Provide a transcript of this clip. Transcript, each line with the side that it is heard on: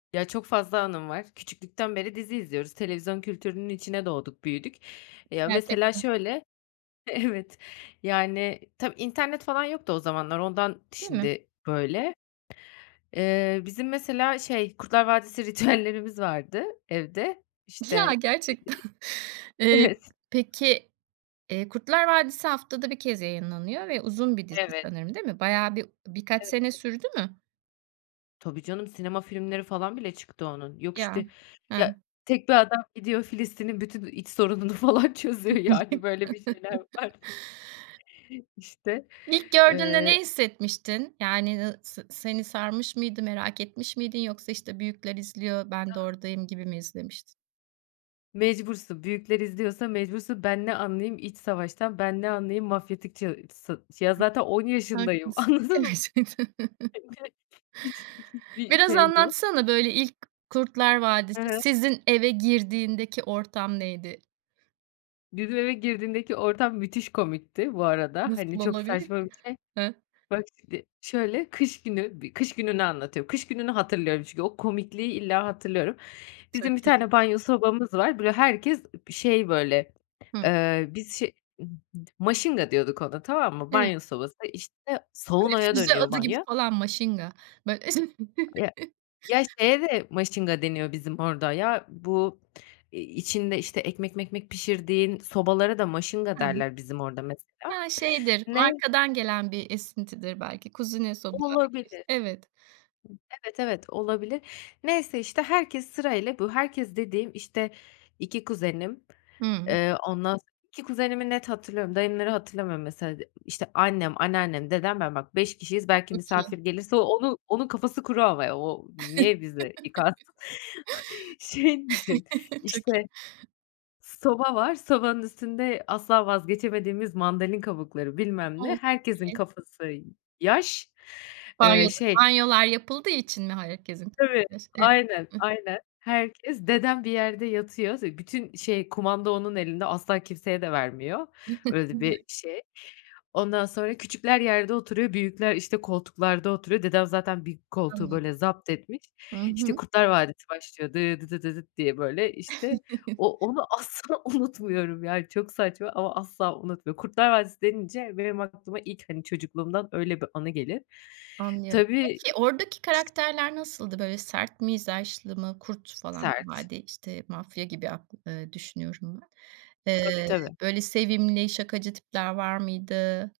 left: Ya, çok fazla anım var. Küçüklükten beri dizi izliyoruz. Televizyon kültürünün içine doğduk büyüdük, ya, mesela
right: Gerçekten.
left: şöyle, evet, yani, tabii internet falan yoktu o zamanlar ondan
right: Değil mi?
left: şimdi böyle. Eee, bizim mesela şey, Kurtlar Vadisi ritüellerimiz vardı evde, işte,
right: Ya, gerçekten.
left: eee,
right: Eee,
left: evet.
right: peki, eee, Kurtlar Vadisi haftada 1 kez yayınlanıyor ve uzun bir dizi
left: Evet.
right: sanırım değil mi? Bayağı bir birkaç
left: Evet,
right: sene
left: evet.
right: sürdü mü?
left: Tabii canım, sinema filmleri falan bile çıktı onun. Yok
right: Ya.
left: işte,
right: Hı.
left: ya tek bir adam gidiyor Filistin'in bütün, iii, iç sorununu falan çözüyor. Yani böyle bir şeyler var. İşte,
right: İlk gördüğünde
left: eee
right: ne hissetmiştin? Yani, ııı, s seni sarmış mıydı, merak etmiş miydin yoksa işte büyükler izliyor, ben de
left: [unintelligible]
right: oradayım gibi mi izlemiştin?
left: Mecbursun, büyükler izliyorsa mecbursun. Ben ne anlayayım iç savaştan, ben ne anlayayım mafyatik ca sı ya zaten 10 yaşındayım
right: Haklısın.
left: anladın mı
right: Gerçekten.
left: [unintelligible] hiç hiçbir
right: Biraz
left: şey yok.
right: anlatsana, böyle ilk Kurtlar
left: He
right: Vadisi
left: he.
right: sizin eve girdiğindeki ortam neydi?
left: Bizim eve girdiğindeki ortam müthiş komikti bu arada, hani,
right: Nasıl
left: çok
right: olabilir
left: saçma
right: ki?
left: bir şey.
right: Hıh.
left: Bak şimdi şöyle kış günü, bir kış gününü anlatıyorum. Kış gününü hatırlıyorum çünkü o komikliği illa hatırlıyorum. Bizim bir
right: Çok iyi.
left: tane banyo sobamız var. Böyle herkes ıb şey böyle,
right: Hıh.
left: eee, biz şe ıb d maşingadiyorduk ona tamam mı?
right: [unintelligible]
left: Banyo sobası, işte,
right: Böyle
left: saunaya
right: füze
left: dönüyor
right: adı gibi
left: banyo.
right: falan maşinga. Böy
left: Ya, ya, şeye de maşinga deniyor bizim orada ya bu i içinde işte ekmek mekmek pişirdiğin sobalara da maşinga
right: [unintelligible]
left: derler bizim orada mesela.
right: Ha, şeydir
left: Ne
right: markadan gelen bir esintidir belki, kuzine sobalar gibi
left: Olabilir.
right: işte, evet.
left: Evet, evet, olabilir. Neyse işte, herkes sırayla, bu herkes dediğim, işte, 2 kuzenim,
right: Hımm.
left: eee, ondan s 2 kuzenimi net hatırlıyorum, dayımları hatırlamıyorum mesela. De işte annem, anneannem, dedem, ben bak 5 kişiyiz, belki
right: Çok iyi.
left: misafir gelirse o onu onun kafası kuru ama ya, o niye bizde yıkansın? Şey düşün,
right: Çok
left: işte
right: iyi.
left: soba var, sobanın üstünde asla vazgeçemediğimiz mandalina kabukları bilmem ne,
right: O! Çok
left: herkesin
right: iyi.
left: kafası y yaş, eee,
right: Banyoda
left: şey
right: banyolar yapıldığı için mi herkesin
left: Tabii, aynen,
right: [unintelligible]
left: aynen, herkes, dedem bir yerde yatıyor, ze bütün şey, kumanda onun elinde asla kimseye de vermiyor. Öyle de bir şey. Ondan sonra küçükler yerde oturuyor büyükler işte koltuklarda oturuyor. Dedem zaten bir koltuğu
right: Anladım.
left: böyle zaptetmiş.
right: Hı
left: işte
right: hı.
left: Kurtlar Vadisi başlıyor dı dıdı dı dıt diye böyle, işte, o onu asla unutmuyorum yani çok saçma ama asla unutmuyorum. Kurtlar Vadisi denince benim aklıma ilk, hani, çocukluğumdan öyle bir anı gelir.
right: Anlıyorum.
left: Tabii
right: Peki oradaki karakterler nasıldı? Böyle sert mizaçlı mı, kurt falan,
left: Sert.
right: vadi işte mafya gibi ak ııı, düşünüyorum ben.
left: Tabii
right: Eee,
left: tabii.
right: böyle sevimli, şakacı tipler var mıydı?